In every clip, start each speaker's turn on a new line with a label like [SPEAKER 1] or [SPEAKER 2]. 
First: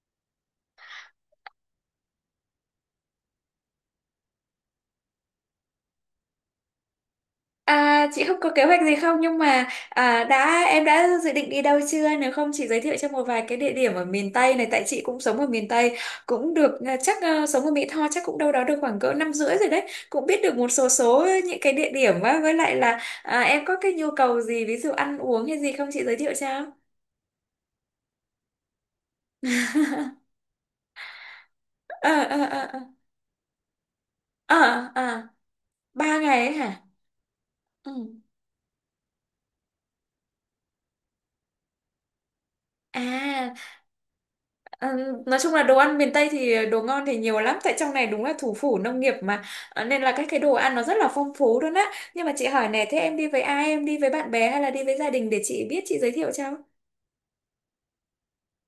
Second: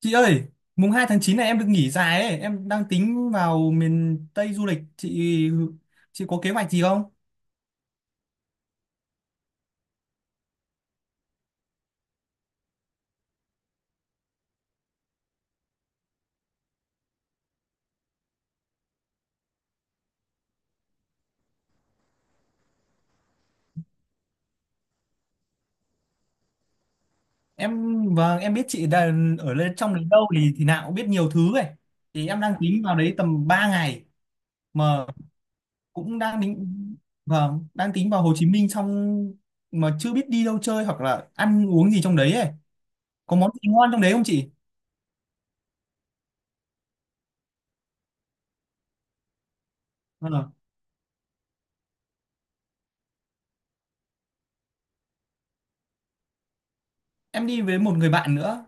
[SPEAKER 1] Chị ơi, mùng 2 tháng 9 này em được nghỉ dài ấy, em đang tính vào miền Tây du lịch. Chị có kế hoạch gì không?
[SPEAKER 2] À, chị không có kế hoạch gì không nhưng mà em đã dự định đi đâu chưa, nếu không chị giới thiệu cho một vài cái địa điểm ở miền Tây này, tại chị cũng sống ở miền Tây cũng được. Chắc sống ở Mỹ Tho chắc cũng đâu đó được khoảng cỡ 5,5 năm rồi đấy, cũng biết được một số số những cái địa điểm á, với lại là em có cái nhu cầu gì, ví dụ ăn uống hay gì không chị giới thiệu cho.
[SPEAKER 1] Em vâng, em biết chị đã ở lên trong đấy đâu thì nào cũng biết nhiều thứ ấy.
[SPEAKER 2] ờ
[SPEAKER 1] Thì em
[SPEAKER 2] ờ
[SPEAKER 1] đang
[SPEAKER 2] ờ ờ
[SPEAKER 1] tính vào đấy tầm 3 ngày
[SPEAKER 2] ờ
[SPEAKER 1] mà
[SPEAKER 2] ờ ba
[SPEAKER 1] cũng
[SPEAKER 2] ngày
[SPEAKER 1] đang
[SPEAKER 2] ấy
[SPEAKER 1] tính
[SPEAKER 2] hả?
[SPEAKER 1] vâng,
[SPEAKER 2] Ừ.
[SPEAKER 1] đang tính vào Hồ Chí Minh xong mà chưa biết đi đâu chơi hoặc là ăn uống gì trong đấy ấy. Có món
[SPEAKER 2] À.
[SPEAKER 1] gì ngon trong đấy không chị?
[SPEAKER 2] Ờ, nói chung là đồ ăn miền Tây thì đồ ngon thì nhiều lắm, tại trong này đúng là thủ phủ nông nghiệp mà. Nên là các cái đồ
[SPEAKER 1] Vâng.
[SPEAKER 2] ăn nó rất là phong phú luôn á, nhưng mà chị hỏi nè, thế em đi với ai, em đi với bạn bè hay là đi với gia đình để chị biết chị giới thiệu cho.
[SPEAKER 1] Em đi với một người bạn nữa,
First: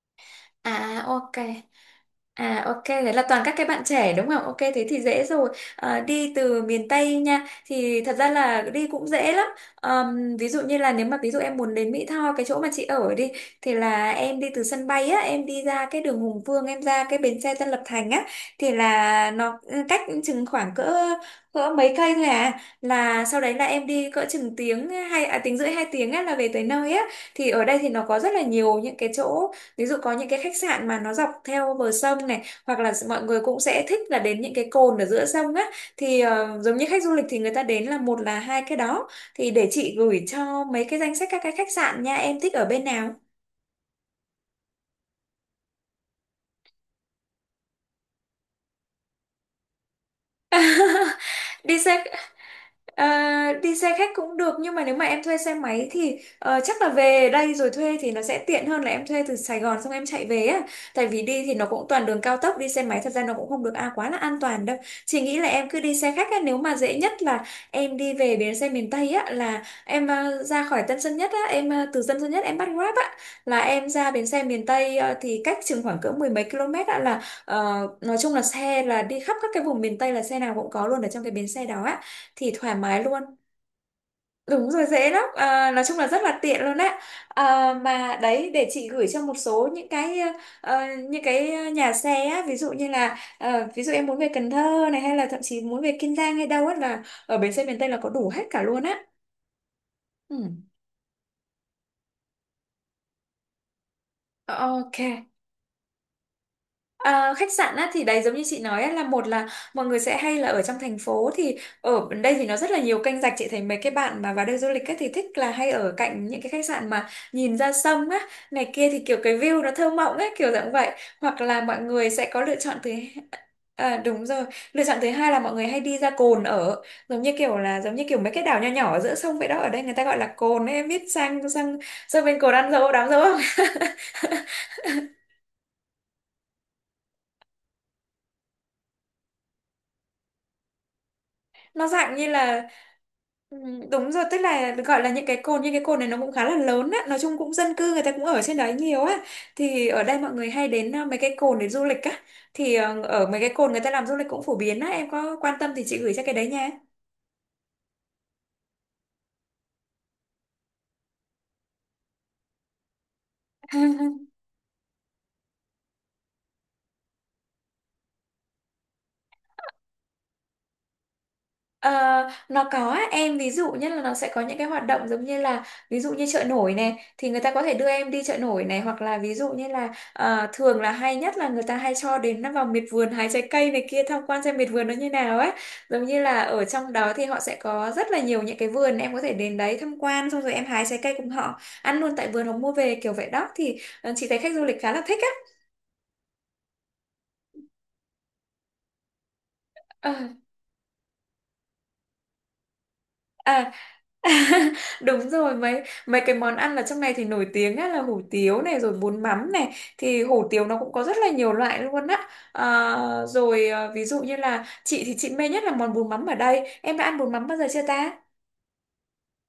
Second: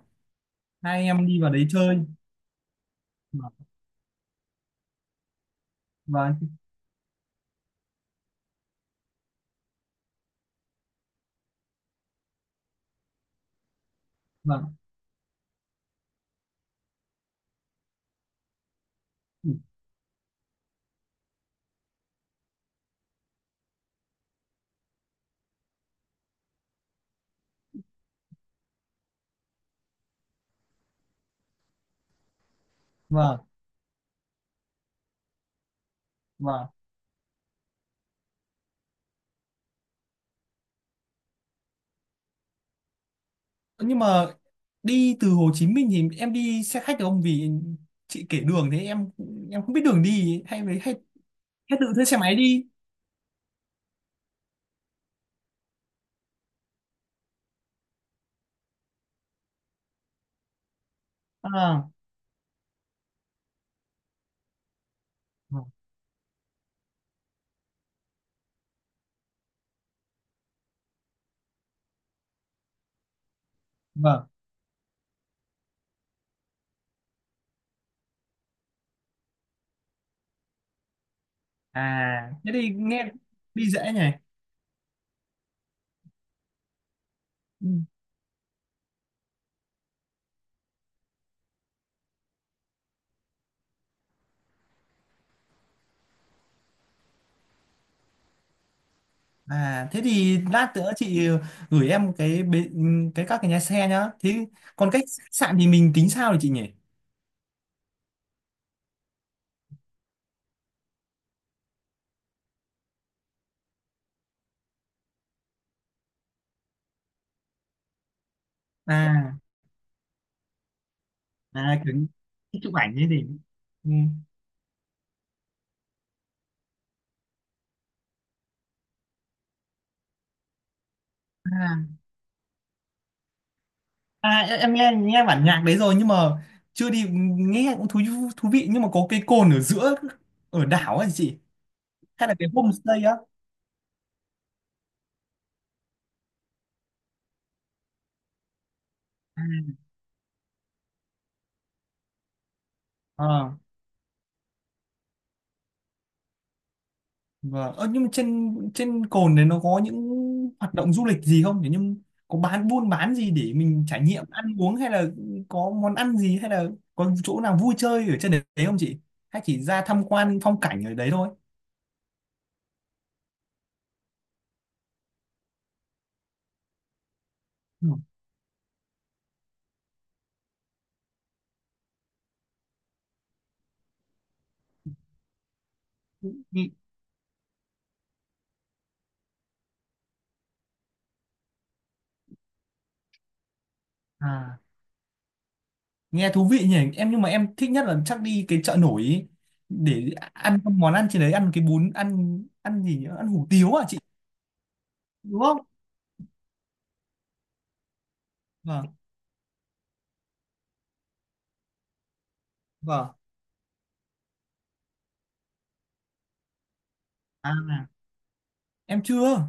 [SPEAKER 1] hai anh
[SPEAKER 2] À,
[SPEAKER 1] em
[SPEAKER 2] ok.
[SPEAKER 1] đi vào đấy chơi.
[SPEAKER 2] À ok, đấy là toàn
[SPEAKER 1] Vâng,
[SPEAKER 2] các cái bạn trẻ đúng không? Ok, thế thì dễ rồi. Ờ, đi
[SPEAKER 1] vâng,
[SPEAKER 2] từ miền Tây nha, thì thật ra là đi cũng dễ lắm. Ví dụ như là nếu mà ví dụ em muốn đến Mỹ Tho, cái chỗ mà chị ở đi, thì là em đi từ
[SPEAKER 1] vâng.
[SPEAKER 2] sân bay á, em đi ra cái đường Hùng Vương, em ra cái bến xe Tân Lập Thành á, thì là nó cách chừng khoảng cỡ cỡ mấy cây thôi à. Là sau đấy là em đi cỡ chừng tiếng hai à, tiếng rưỡi hai tiếng á, là về tới nơi á. Thì ở đây thì nó có rất là nhiều những cái chỗ. Ví dụ có những cái khách sạn mà nó dọc theo bờ sông này, hoặc là mọi người
[SPEAKER 1] Vâng.
[SPEAKER 2] cũng sẽ thích là đến những cái cồn ở giữa sông á, thì
[SPEAKER 1] Vâng.
[SPEAKER 2] giống như khách du lịch thì người ta đến là một là hai cái đó, thì để chị gửi cho mấy cái danh sách các cái khách sạn nha, em thích ở bên nào.
[SPEAKER 1] Nhưng mà đi từ Hồ Chí Minh thì em đi xe khách được không vì chị kể đường thế em không biết đường đi hay với
[SPEAKER 2] Đi
[SPEAKER 1] hay tự
[SPEAKER 2] xe.
[SPEAKER 1] thuê xe máy đi.
[SPEAKER 2] Ờ, đi xe khách cũng được nhưng mà nếu mà em thuê xe máy thì chắc là về đây rồi thuê thì nó sẽ tiện hơn là em thuê từ Sài Gòn xong em chạy về á. Tại vì đi thì nó cũng
[SPEAKER 1] À
[SPEAKER 2] toàn đường cao tốc, đi xe máy thật ra nó cũng không được quá là an toàn đâu. Chị nghĩ là em cứ đi xe khách á, nếu mà dễ nhất là em đi về bến xe miền Tây á, là em ra khỏi Tân Sơn Nhất á, em từ Tân Sơn Nhất em bắt Grab á, là em ra bến
[SPEAKER 1] vâng,
[SPEAKER 2] xe miền Tây, thì cách chừng khoảng cỡ mười mấy km á, là nói chung là xe là đi khắp các cái vùng miền Tây là xe nào cũng có luôn ở trong cái bến xe
[SPEAKER 1] à
[SPEAKER 2] đó á,
[SPEAKER 1] thế
[SPEAKER 2] thì
[SPEAKER 1] thì
[SPEAKER 2] thoải mái
[SPEAKER 1] nghe
[SPEAKER 2] luôn.
[SPEAKER 1] đi dễ nhỉ.
[SPEAKER 2] Đúng rồi, dễ lắm à, nói chung là rất là tiện luôn á.
[SPEAKER 1] Ừ.
[SPEAKER 2] À, mà đấy để chị gửi cho một số những cái ờ, những cái nhà xe á, ví dụ như là ví dụ em muốn về Cần Thơ này, hay là thậm chí muốn về Kiên Giang hay đâu á, là ở bến xe miền Tây là có đủ hết cả luôn á.
[SPEAKER 1] À thế
[SPEAKER 2] Ừ.
[SPEAKER 1] thì lát nữa chị gửi em các cái nhà xe nhá, thế còn cách khách
[SPEAKER 2] Ok.
[SPEAKER 1] sạn thì mình tính sao thì chị nhỉ?
[SPEAKER 2] À, khách sạn á, thì đấy giống như chị nói á, là một là mọi người sẽ hay là ở trong thành phố, thì ở đây thì nó rất là nhiều kênh rạch, chị thấy mấy cái bạn mà vào đây du lịch á, thì thích là hay ở cạnh những cái khách sạn mà nhìn ra sông á này kia, thì kiểu
[SPEAKER 1] à
[SPEAKER 2] cái view nó thơ mộng á kiểu dạng vậy. Hoặc là mọi
[SPEAKER 1] à kiểu
[SPEAKER 2] người sẽ có lựa
[SPEAKER 1] chụp
[SPEAKER 2] chọn thứ,
[SPEAKER 1] ảnh ấy thì. Ừ.
[SPEAKER 2] à, đúng rồi, lựa chọn thứ hai là mọi người hay đi ra cồn ở, giống như kiểu là giống như kiểu mấy cái đảo nho nhỏ ở giữa sông vậy đó, ở đây người ta gọi là cồn ấy, em biết sang sang sang bên cồn ăn dâu đám dâu,
[SPEAKER 1] À, em nghe nghe bản nhạc đấy rồi nhưng mà chưa đi, nghe cũng thú thú vị, nhưng mà có cái cồn ở giữa ở đảo ấy chị,
[SPEAKER 2] nó dạng như
[SPEAKER 1] hay là cái
[SPEAKER 2] là
[SPEAKER 1] homestay á?
[SPEAKER 2] ừ, đúng rồi, tức là gọi là những cái cồn nhưng cái cồn này nó cũng khá là lớn á, nói chung cũng dân cư người ta cũng ở trên đấy nhiều á,
[SPEAKER 1] À,
[SPEAKER 2] thì ở đây mọi người hay đến mấy cái cồn để du lịch á, thì ở mấy cái
[SPEAKER 1] à,
[SPEAKER 2] cồn người ta làm du lịch cũng phổ biến á, em có quan tâm thì chị gửi cho cái đấy nha.
[SPEAKER 1] vâng. Ơ, nhưng mà trên trên cồn đấy nó có những hoạt động du lịch gì không? Kiểu nhưng có bán buôn bán gì để mình trải nghiệm ăn uống hay là có món ăn gì, hay là có chỗ nào vui chơi ở trên đấy không chị, hay chỉ ra tham quan phong cảnh ở đấy thôi?
[SPEAKER 2] Ờ, nó có á, em ví dụ như là nó sẽ có những cái hoạt động giống như là ví dụ như chợ nổi này, thì người ta có thể đưa
[SPEAKER 1] Ừ.
[SPEAKER 2] em đi chợ nổi này, hoặc là ví dụ như là thường là hay nhất là người ta hay cho đến nó vào miệt vườn hái trái cây này kia, tham quan xem miệt vườn nó như nào ấy, giống như là
[SPEAKER 1] Ừ.
[SPEAKER 2] ở trong đó thì họ sẽ có rất là nhiều những cái vườn, em có thể đến đấy tham quan xong rồi em hái trái cây cùng họ ăn luôn tại vườn hoặc mua về kiểu vậy đó, thì chị thấy khách
[SPEAKER 1] À
[SPEAKER 2] du lịch khá là thích á.
[SPEAKER 1] nghe thú vị nhỉ, em nhưng mà em thích nhất là chắc đi cái chợ nổi ý, để
[SPEAKER 2] Ờ.
[SPEAKER 1] ăn con món ăn trên đấy, ăn cái bún, ăn ăn gì nhỉ? Ăn hủ
[SPEAKER 2] À,
[SPEAKER 1] tiếu à chị?
[SPEAKER 2] đúng
[SPEAKER 1] Đúng
[SPEAKER 2] rồi,
[SPEAKER 1] không?
[SPEAKER 2] mấy mấy cái món ăn ở trong này thì nổi tiếng á, là hủ tiếu này rồi
[SPEAKER 1] Vâng.
[SPEAKER 2] bún mắm này, thì hủ tiếu nó cũng có rất là nhiều loại luôn á. À,
[SPEAKER 1] Vâng.
[SPEAKER 2] rồi ví dụ như là chị thì chị mê nhất là món bún mắm, ở đây em đã ăn bún mắm bao giờ chưa
[SPEAKER 1] À
[SPEAKER 2] ta?
[SPEAKER 1] em chưa,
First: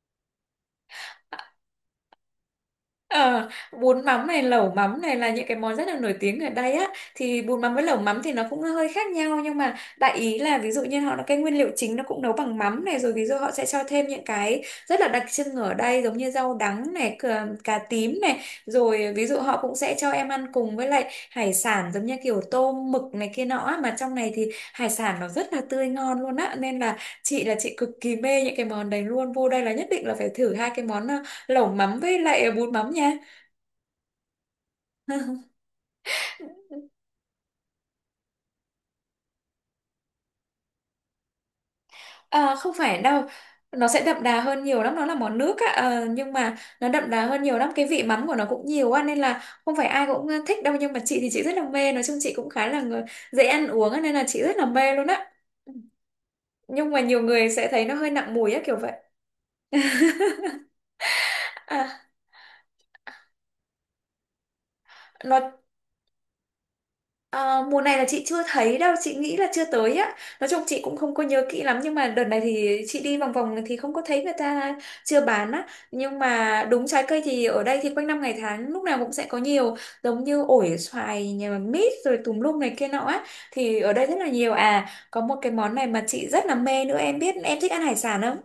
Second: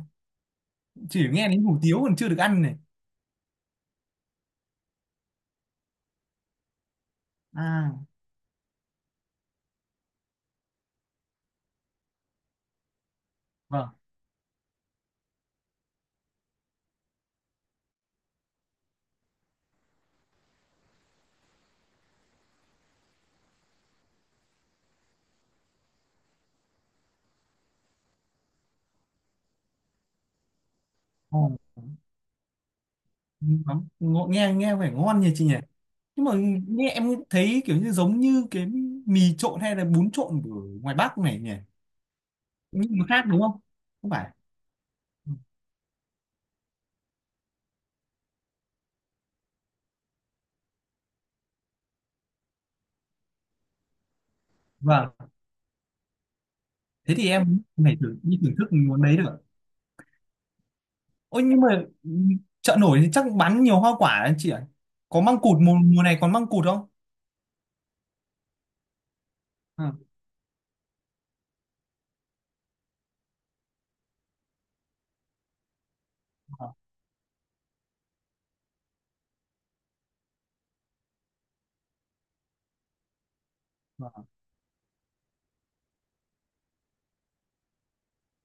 [SPEAKER 1] chỉ nghe đến hủ tiếu còn chưa được ăn này.
[SPEAKER 2] Ờ, bún mắm này, lẩu mắm này là những cái món rất là nổi tiếng ở đây á. Thì bún mắm với lẩu
[SPEAKER 1] À
[SPEAKER 2] mắm thì nó cũng hơi khác nhau, nhưng mà đại ý là ví dụ như họ cái nguyên liệu chính nó cũng nấu bằng mắm này, rồi ví dụ họ sẽ cho
[SPEAKER 1] vâng.
[SPEAKER 2] thêm những cái rất là đặc trưng ở đây, giống như rau đắng này, cà, cà tím này, rồi ví dụ họ cũng sẽ cho em ăn cùng với lại hải sản giống như kiểu tôm mực này kia nọ á. Mà trong này thì hải sản nó rất là tươi ngon luôn á, nên là chị cực kỳ mê những cái món đấy luôn. Vô đây là nhất định là phải thử hai cái món
[SPEAKER 1] Ồ,
[SPEAKER 2] lẩu mắm với lại bún mắm nha.
[SPEAKER 1] nghe nghe vẻ ngon nhỉ chị nhỉ? Nhưng mà nghe em thấy kiểu như giống như cái mì trộn hay là bún trộn ở ngoài Bắc này nhỉ,
[SPEAKER 2] À, không
[SPEAKER 1] nhưng
[SPEAKER 2] phải
[SPEAKER 1] mà
[SPEAKER 2] đâu,
[SPEAKER 1] khác đúng không?
[SPEAKER 2] nó sẽ
[SPEAKER 1] Không
[SPEAKER 2] đậm
[SPEAKER 1] phải.
[SPEAKER 2] đà hơn nhiều lắm, nó là món nước á, nhưng mà nó đậm đà hơn nhiều lắm, cái vị mắm của nó cũng nhiều á nên là không phải ai cũng thích đâu, nhưng mà chị thì chị rất là mê, nói chung chị cũng khá là người dễ ăn uống á, nên là chị rất là mê luôn
[SPEAKER 1] Vâng,
[SPEAKER 2] á, nhưng mà
[SPEAKER 1] thế
[SPEAKER 2] nhiều
[SPEAKER 1] thì
[SPEAKER 2] người
[SPEAKER 1] em
[SPEAKER 2] sẽ thấy nó
[SPEAKER 1] phải
[SPEAKER 2] hơi
[SPEAKER 1] thử
[SPEAKER 2] nặng
[SPEAKER 1] đi
[SPEAKER 2] mùi
[SPEAKER 1] thưởng
[SPEAKER 2] á
[SPEAKER 1] thức
[SPEAKER 2] kiểu vậy.
[SPEAKER 1] món đấy được. Ôi nhưng mà
[SPEAKER 2] À,
[SPEAKER 1] chợ nổi thì chắc bán nhiều hoa quả anh chị ạ. Có măng
[SPEAKER 2] nó.
[SPEAKER 1] cụt mùa mùa này còn măng cụt không?
[SPEAKER 2] Ờ, mùa này là chị chưa thấy đâu, chị nghĩ là chưa
[SPEAKER 1] Ừ.
[SPEAKER 2] tới á. Nói chung chị cũng không có nhớ kỹ lắm, nhưng mà đợt này thì chị đi vòng vòng thì không có thấy người ta chưa bán á. Nhưng mà
[SPEAKER 1] Ờ,
[SPEAKER 2] đúng, trái cây thì ở đây thì quanh năm ngày tháng lúc nào cũng sẽ có nhiều, giống như ổi, xoài, nhà mà mít rồi tùm lum này kia nọ á, thì ở đây rất
[SPEAKER 1] ờ.
[SPEAKER 2] là nhiều à. Có một cái món này mà chị rất là mê nữa, em biết em thích ăn hải sản không?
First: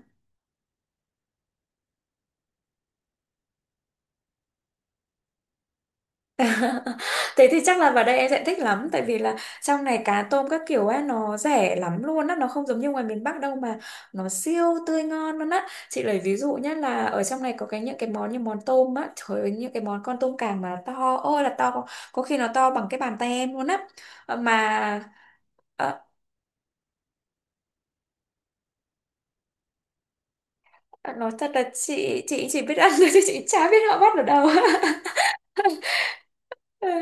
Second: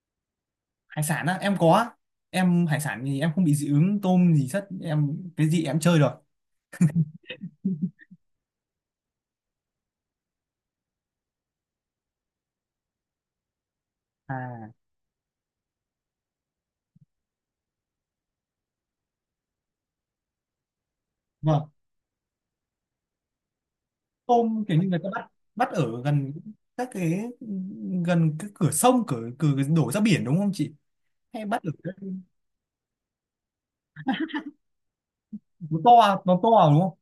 [SPEAKER 1] Hải sản á, em có á. Em hải sản thì em không bị dị ứng tôm gì hết, em cái gì em chơi rồi.
[SPEAKER 2] Thế thì chắc là vào đây em sẽ thích lắm, tại vì là trong này cá tôm các kiểu ấy nó rẻ lắm luôn á, nó không giống như ngoài miền Bắc đâu mà nó
[SPEAKER 1] À
[SPEAKER 2] siêu tươi ngon luôn á. Chị lấy ví dụ nhé, là ở trong này có cái những cái món như món tôm á, trời ơi, những cái món con tôm càng mà to ôi là to,
[SPEAKER 1] vâng,
[SPEAKER 2] có khi nó to bằng cái bàn tay em luôn á. Ờ,
[SPEAKER 1] tôm kiểu như người ta
[SPEAKER 2] mà
[SPEAKER 1] bắt bắt
[SPEAKER 2] ờ,
[SPEAKER 1] ở gần các cái, gần cái cửa sông, cửa cửa đổ ra biển đúng không chị?
[SPEAKER 2] ờ, nói
[SPEAKER 1] Hay
[SPEAKER 2] thật
[SPEAKER 1] bắt
[SPEAKER 2] là
[SPEAKER 1] ở
[SPEAKER 2] chị chỉ biết ăn thôi chứ chị chả biết họ bắt ở đâu.
[SPEAKER 1] nó to à, đúng
[SPEAKER 2] Ờ,
[SPEAKER 1] không?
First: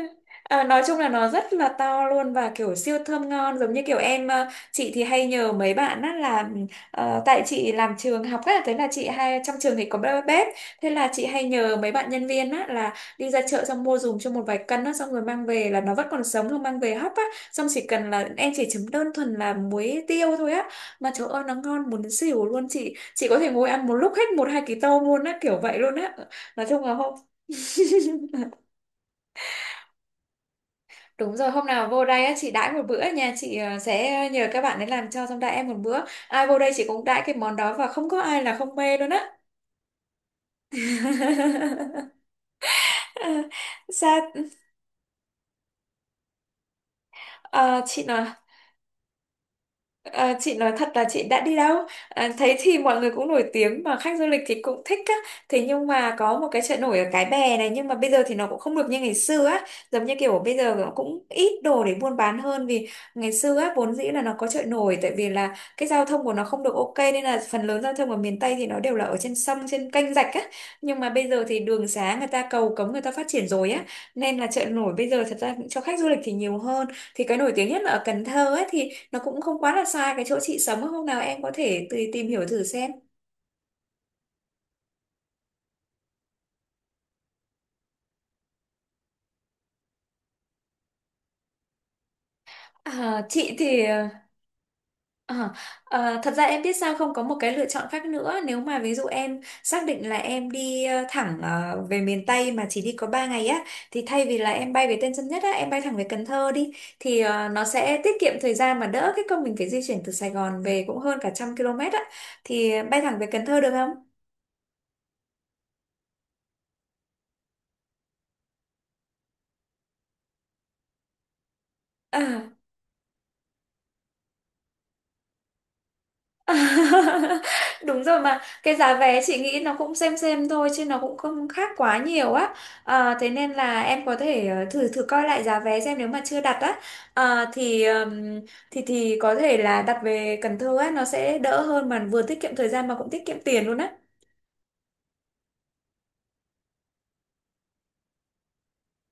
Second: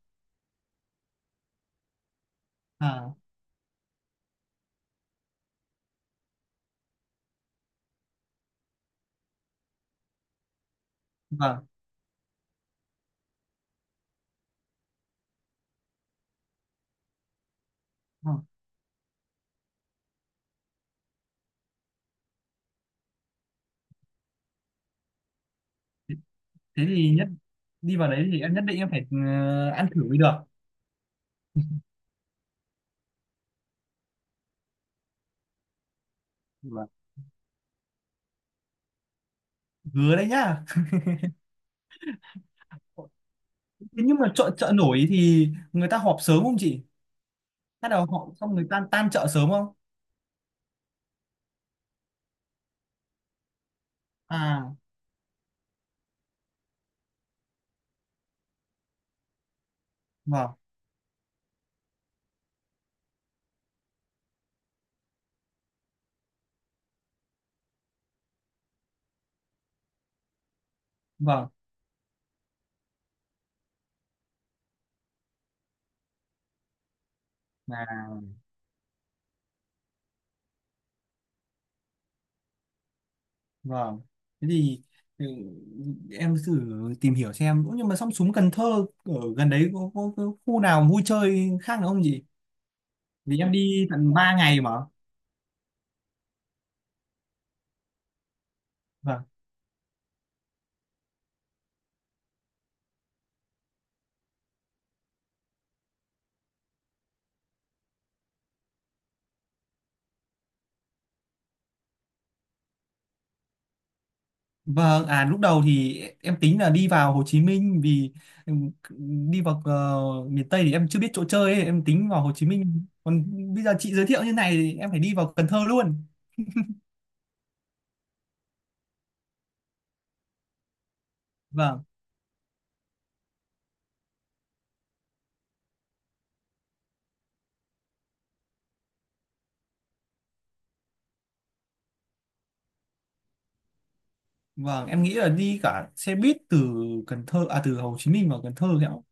[SPEAKER 2] nói chung là nó rất là to luôn và kiểu siêu
[SPEAKER 1] À
[SPEAKER 2] thơm ngon, giống như kiểu em chị thì hay nhờ mấy bạn á, là ừ, tại chị làm trường học á, thế là chị hay trong trường thì có bếp, thế là chị hay
[SPEAKER 1] vâng.
[SPEAKER 2] nhờ mấy bạn nhân viên á là đi ra chợ, xong mua dùng cho một vài cân á, xong rồi mang về là nó vẫn còn sống, rồi mang về hấp á, xong chỉ cần là
[SPEAKER 1] Ờ,
[SPEAKER 2] em chỉ chấm đơn thuần là muối tiêu thôi á, mà trời ơi nó ngon muốn xỉu luôn. Chị có thể ngồi ăn một lúc hết một hai ký tôm luôn á, kiểu vậy luôn á, nói chung
[SPEAKER 1] thế
[SPEAKER 2] là
[SPEAKER 1] thì
[SPEAKER 2] không.
[SPEAKER 1] nhất đi vào đấy thì em nhất định em phải ăn thử mới được.
[SPEAKER 2] Đúng rồi, hôm nào vô đây á, chị đãi một bữa nha. Chị sẽ nhờ các bạn ấy làm cho, xong đãi em một bữa. Ai vô đây chị
[SPEAKER 1] Vâng.
[SPEAKER 2] cũng đãi cái món đó và không có ai là không mê luôn á.
[SPEAKER 1] Hứa đấy nhá. Thế nhưng
[SPEAKER 2] Sao
[SPEAKER 1] mà chợ chợ nổi thì người ta họp sớm không chị?
[SPEAKER 2] ờ,
[SPEAKER 1] Bắt
[SPEAKER 2] chị
[SPEAKER 1] đầu
[SPEAKER 2] nói
[SPEAKER 1] họ xong người ta tan chợ sớm không?
[SPEAKER 2] Ờ, chị nói thật là chị đã đi đâu. Ờ, thấy thì mọi người cũng nổi tiếng mà khách du lịch thì
[SPEAKER 1] À,
[SPEAKER 2] cũng thích á, thế nhưng mà có một cái chợ nổi ở Cái Bè này, nhưng mà bây giờ thì nó cũng không được như ngày xưa á, giống như kiểu
[SPEAKER 1] vâng,
[SPEAKER 2] bây giờ nó cũng ít đồ để buôn bán hơn. Vì ngày xưa á, vốn dĩ là nó có chợ nổi tại vì là cái giao thông của nó không được ok, nên là phần lớn giao thông ở miền Tây thì nó đều là ở trên sông, trên kênh rạch á, nhưng mà bây giờ
[SPEAKER 1] vâng,
[SPEAKER 2] thì đường xá người ta, cầu cống người ta phát triển rồi á, nên là chợ nổi bây giờ thật ra cho khách du lịch thì nhiều hơn. Thì cái nổi tiếng nhất là ở
[SPEAKER 1] à,
[SPEAKER 2] Cần Thơ ấy, thì nó cũng không quá là xa cái chỗ chị sống, hôm nào em có thể tùy tìm hiểu thử xem.
[SPEAKER 1] vâng. Thế thì ừ, em thử tìm hiểu xem. Ủa, nhưng mà sông Suối Cần Thơ ở gần đấy có khu nào vui chơi khác nữa không chị?
[SPEAKER 2] à,
[SPEAKER 1] Vì em
[SPEAKER 2] chị thì
[SPEAKER 1] đi tận 3 ngày mà.
[SPEAKER 2] à, À, thật ra em biết sao không, có một cái lựa chọn khác nữa, nếu mà ví dụ
[SPEAKER 1] Vâng.
[SPEAKER 2] em xác định là em đi thẳng về miền Tây mà chỉ đi có 3 ngày á, thì thay vì là em bay về Tân Sơn Nhất á, em bay thẳng về Cần Thơ đi, thì nó sẽ tiết kiệm thời gian mà đỡ cái công mình phải di chuyển từ Sài Gòn về, cũng hơn cả trăm km á. Thì bay thẳng về Cần Thơ được không?
[SPEAKER 1] Vâng, à lúc đầu thì em tính là đi vào Hồ Chí Minh vì ừm, đi vào miền Tây thì em chưa biết chỗ chơi ấy, em tính
[SPEAKER 2] À,
[SPEAKER 1] vào Hồ Chí Minh. Còn bây giờ chị giới thiệu như này thì em phải đi vào Cần Thơ luôn.
[SPEAKER 2] đúng rồi, mà cái giá vé chị nghĩ nó cũng xem thôi chứ nó cũng không khác
[SPEAKER 1] Vâng,
[SPEAKER 2] quá nhiều á. À, thế nên là em có thể thử thử coi lại giá vé xem, nếu mà chưa đặt á, à, thì thì có thể là đặt về Cần Thơ á, nó sẽ đỡ hơn, mà vừa tiết kiệm thời gian mà cũng tiết kiệm tiền luôn á.
[SPEAKER 1] vâng, em nghĩ là đi cả xe buýt từ Cần Thơ từ Hồ Chí Minh vào Cần Thơ kẹo.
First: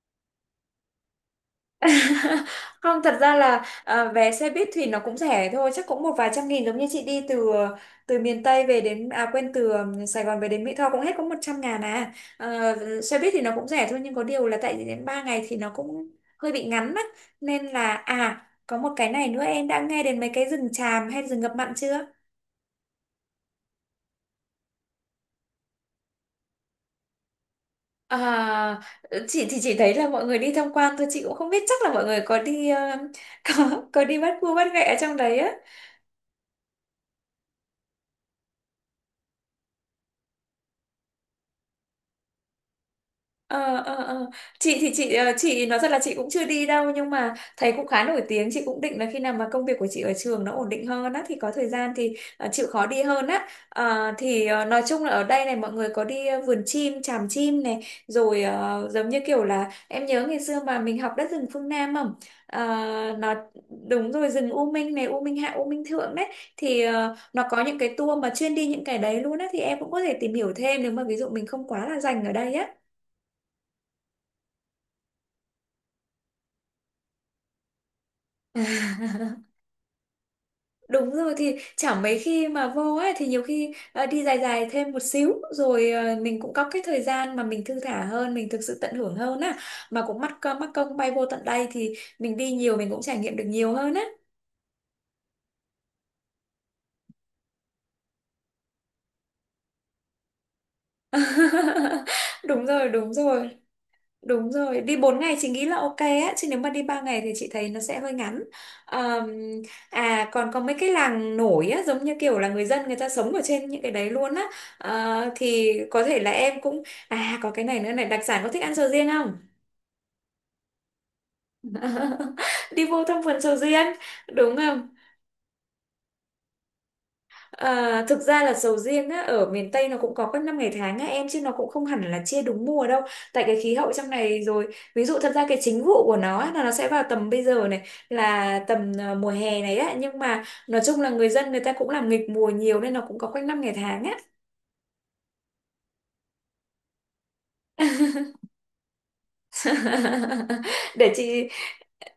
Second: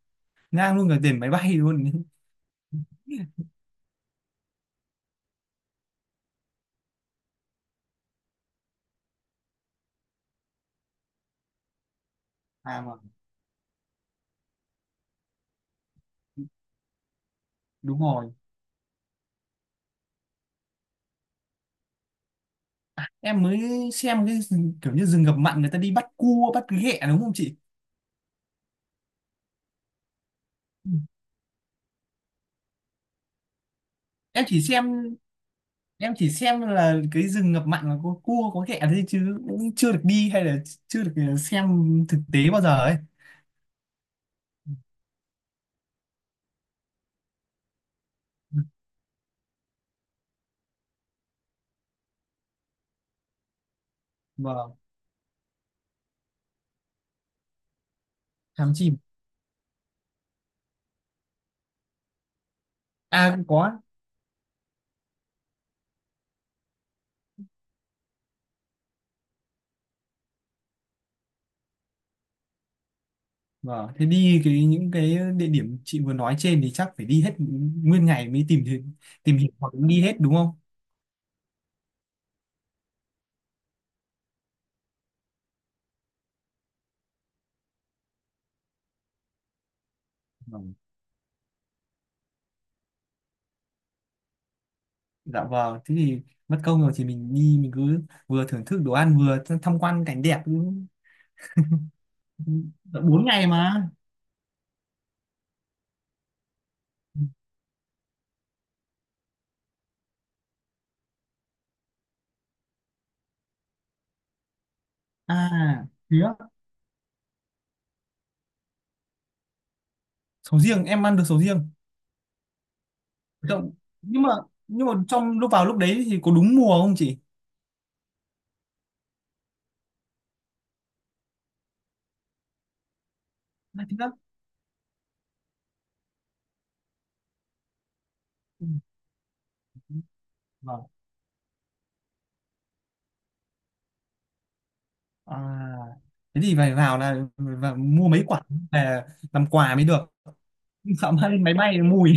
[SPEAKER 1] Ngang luôn cả tiền máy bay luôn.
[SPEAKER 2] Không, thật ra là à, vé xe buýt thì nó cũng rẻ thôi, chắc cũng một vài trăm nghìn, giống như chị đi từ từ miền Tây về đến à quên từ Sài Gòn về đến Mỹ Tho cũng hết có 100 ngàn à. Ờ,
[SPEAKER 1] À vâng,
[SPEAKER 2] xe buýt thì nó cũng rẻ thôi, nhưng có điều là tại vì đến 3 ngày thì nó cũng hơi bị ngắn á, nên là
[SPEAKER 1] đúng rồi.
[SPEAKER 2] à, có một cái này nữa, em đã nghe đến mấy cái rừng tràm hay rừng ngập mặn chưa?
[SPEAKER 1] Em mới xem cái kiểu như rừng ngập mặn người ta đi bắt cua, bắt ghẹ đúng không chị?
[SPEAKER 2] À, chị thì chỉ thấy là mọi người đi tham
[SPEAKER 1] Ừ.
[SPEAKER 2] quan thôi, chị cũng không biết chắc là mọi người có đi có đi bắt
[SPEAKER 1] Em
[SPEAKER 2] cua
[SPEAKER 1] chỉ
[SPEAKER 2] bắt ghẹ ở trong
[SPEAKER 1] xem
[SPEAKER 2] đấy á.
[SPEAKER 1] em chỉ xem là cái rừng ngập mặn là có cua có ghẹ thôi chứ cũng chưa được đi, hay là chưa được xem thực tế bao giờ ấy.
[SPEAKER 2] ờ ờ ờ chị nói thật là chị cũng chưa đi đâu, nhưng mà thầy cũng khá nổi tiếng, chị cũng định là khi nào mà công việc của chị ở trường nó ổn định hơn á, thì có thời gian thì chịu khó đi hơn á. Ờ, thì
[SPEAKER 1] Vâng,
[SPEAKER 2] nói chung là ở đây này, mọi người có đi vườn chim, chàm chim này, rồi
[SPEAKER 1] thám chìm
[SPEAKER 2] giống như kiểu là em nhớ ngày xưa mà mình học Đất Rừng Phương Nam không? Ờ,
[SPEAKER 1] à,
[SPEAKER 2] nó
[SPEAKER 1] cũng có.
[SPEAKER 2] đúng rồi, rừng U Minh này, U Minh Hạ, U Minh Thượng đấy, thì nó có những cái tour mà chuyên đi những cái đấy luôn á, thì em cũng có thể tìm hiểu thêm, nếu mà ví dụ mình không quá là rành ở đây á.
[SPEAKER 1] Vâng, thế đi cái những cái địa điểm chị vừa nói trên thì chắc phải đi hết nguyên ngày mới tìm hiểu hoặc đi hết đúng không?
[SPEAKER 2] Đúng rồi, thì chẳng mấy khi mà vô ấy thì nhiều khi đi dài dài thêm một xíu, rồi mình cũng có cái thời gian mà mình thư thả hơn, mình thực sự tận hưởng hơn á, mà cũng mắc
[SPEAKER 1] Vâng.
[SPEAKER 2] công bay vô tận đây thì mình đi nhiều, mình cũng trải nghiệm được nhiều hơn á.
[SPEAKER 1] Dạ vâng thế thì, mất công rồi thì mình đi, mình cứ vừa thưởng thức đồ ăn vừa tham quan cảnh đẹp cũng
[SPEAKER 2] Đúng rồi,
[SPEAKER 1] tận
[SPEAKER 2] đúng
[SPEAKER 1] 4 ngày
[SPEAKER 2] rồi.
[SPEAKER 1] mà.
[SPEAKER 2] Đúng rồi, đi 4 ngày chị nghĩ là ok á, chứ nếu mà đi 3 ngày thì chị thấy nó sẽ hơi ngắn. Ờm, À, còn có mấy cái làng nổi á, giống như kiểu là người dân người ta sống ở trên những cái đấy luôn á. Ờ, thì
[SPEAKER 1] À
[SPEAKER 2] có
[SPEAKER 1] thế
[SPEAKER 2] thể là
[SPEAKER 1] á.
[SPEAKER 2] em cũng à, có cái này nữa này, đặc sản, có thích ăn sầu riêng không?
[SPEAKER 1] Sầu riêng em ăn được sầu riêng.
[SPEAKER 2] Đi vô thăm vườn sầu
[SPEAKER 1] Động.
[SPEAKER 2] riêng,
[SPEAKER 1] Nhưng mà
[SPEAKER 2] đúng
[SPEAKER 1] nhưng
[SPEAKER 2] không?
[SPEAKER 1] mà trong lúc vào lúc đấy thì có đúng mùa không chị?
[SPEAKER 2] À, thực ra là sầu riêng á, ở miền Tây nó cũng có các năm ngày tháng á em, chứ nó cũng không hẳn là chia đúng mùa đâu, tại cái khí
[SPEAKER 1] Là
[SPEAKER 2] hậu
[SPEAKER 1] thế
[SPEAKER 2] trong
[SPEAKER 1] đó.
[SPEAKER 2] này rồi. Ví dụ thật ra cái chính vụ của nó á, là nó sẽ vào tầm bây giờ này, là
[SPEAKER 1] Ừ.
[SPEAKER 2] tầm à, mùa hè này á, nhưng mà nói
[SPEAKER 1] Vâng.
[SPEAKER 2] chung là người dân người ta cũng làm nghịch mùa nhiều nên nó cũng có quanh năm ngày tháng á.
[SPEAKER 1] À, thế thì phải vào là và mua mấy quả về làm quà mới được. Sợ
[SPEAKER 2] Để
[SPEAKER 1] mang lên
[SPEAKER 2] chị,
[SPEAKER 1] máy bay mùi.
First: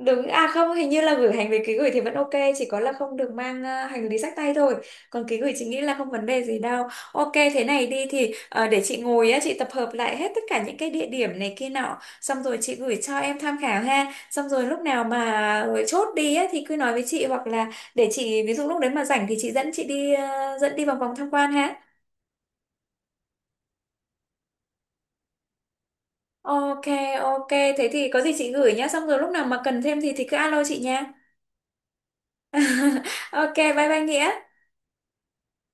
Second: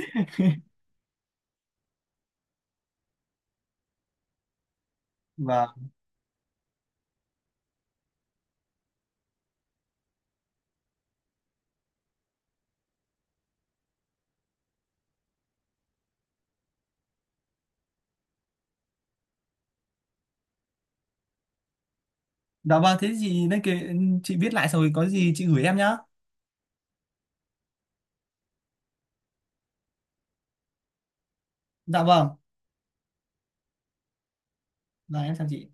[SPEAKER 2] đúng, à không, hình như là gửi hành lý ký gửi thì vẫn ok, chỉ có là không được mang hành lý xách tay thôi. Còn ký gửi chị nghĩ
[SPEAKER 1] Vâng.
[SPEAKER 2] là không vấn đề gì đâu. Ok, thế này đi thì để chị ngồi á, chị tập hợp lại hết tất cả những cái địa điểm này kia nọ, xong rồi chị gửi cho em tham khảo ha. Xong rồi lúc nào mà chốt đi á, thì cứ nói với chị, hoặc là để chị, ví dụ lúc đấy mà rảnh thì chị dẫn chị đi, dẫn đi vòng vòng tham quan ha.
[SPEAKER 1] Dạ vâng, thế thì nên kể, chị viết lại rồi có gì chị gửi em nhá.
[SPEAKER 2] Ok, ok, thế thì có gì chị gửi nhá, xong rồi lúc nào mà cần thêm gì thì cứ alo chị nha.
[SPEAKER 1] Dạ vâng.
[SPEAKER 2] Ok, bye bye Nghĩa.
[SPEAKER 1] Dạ em chào chị.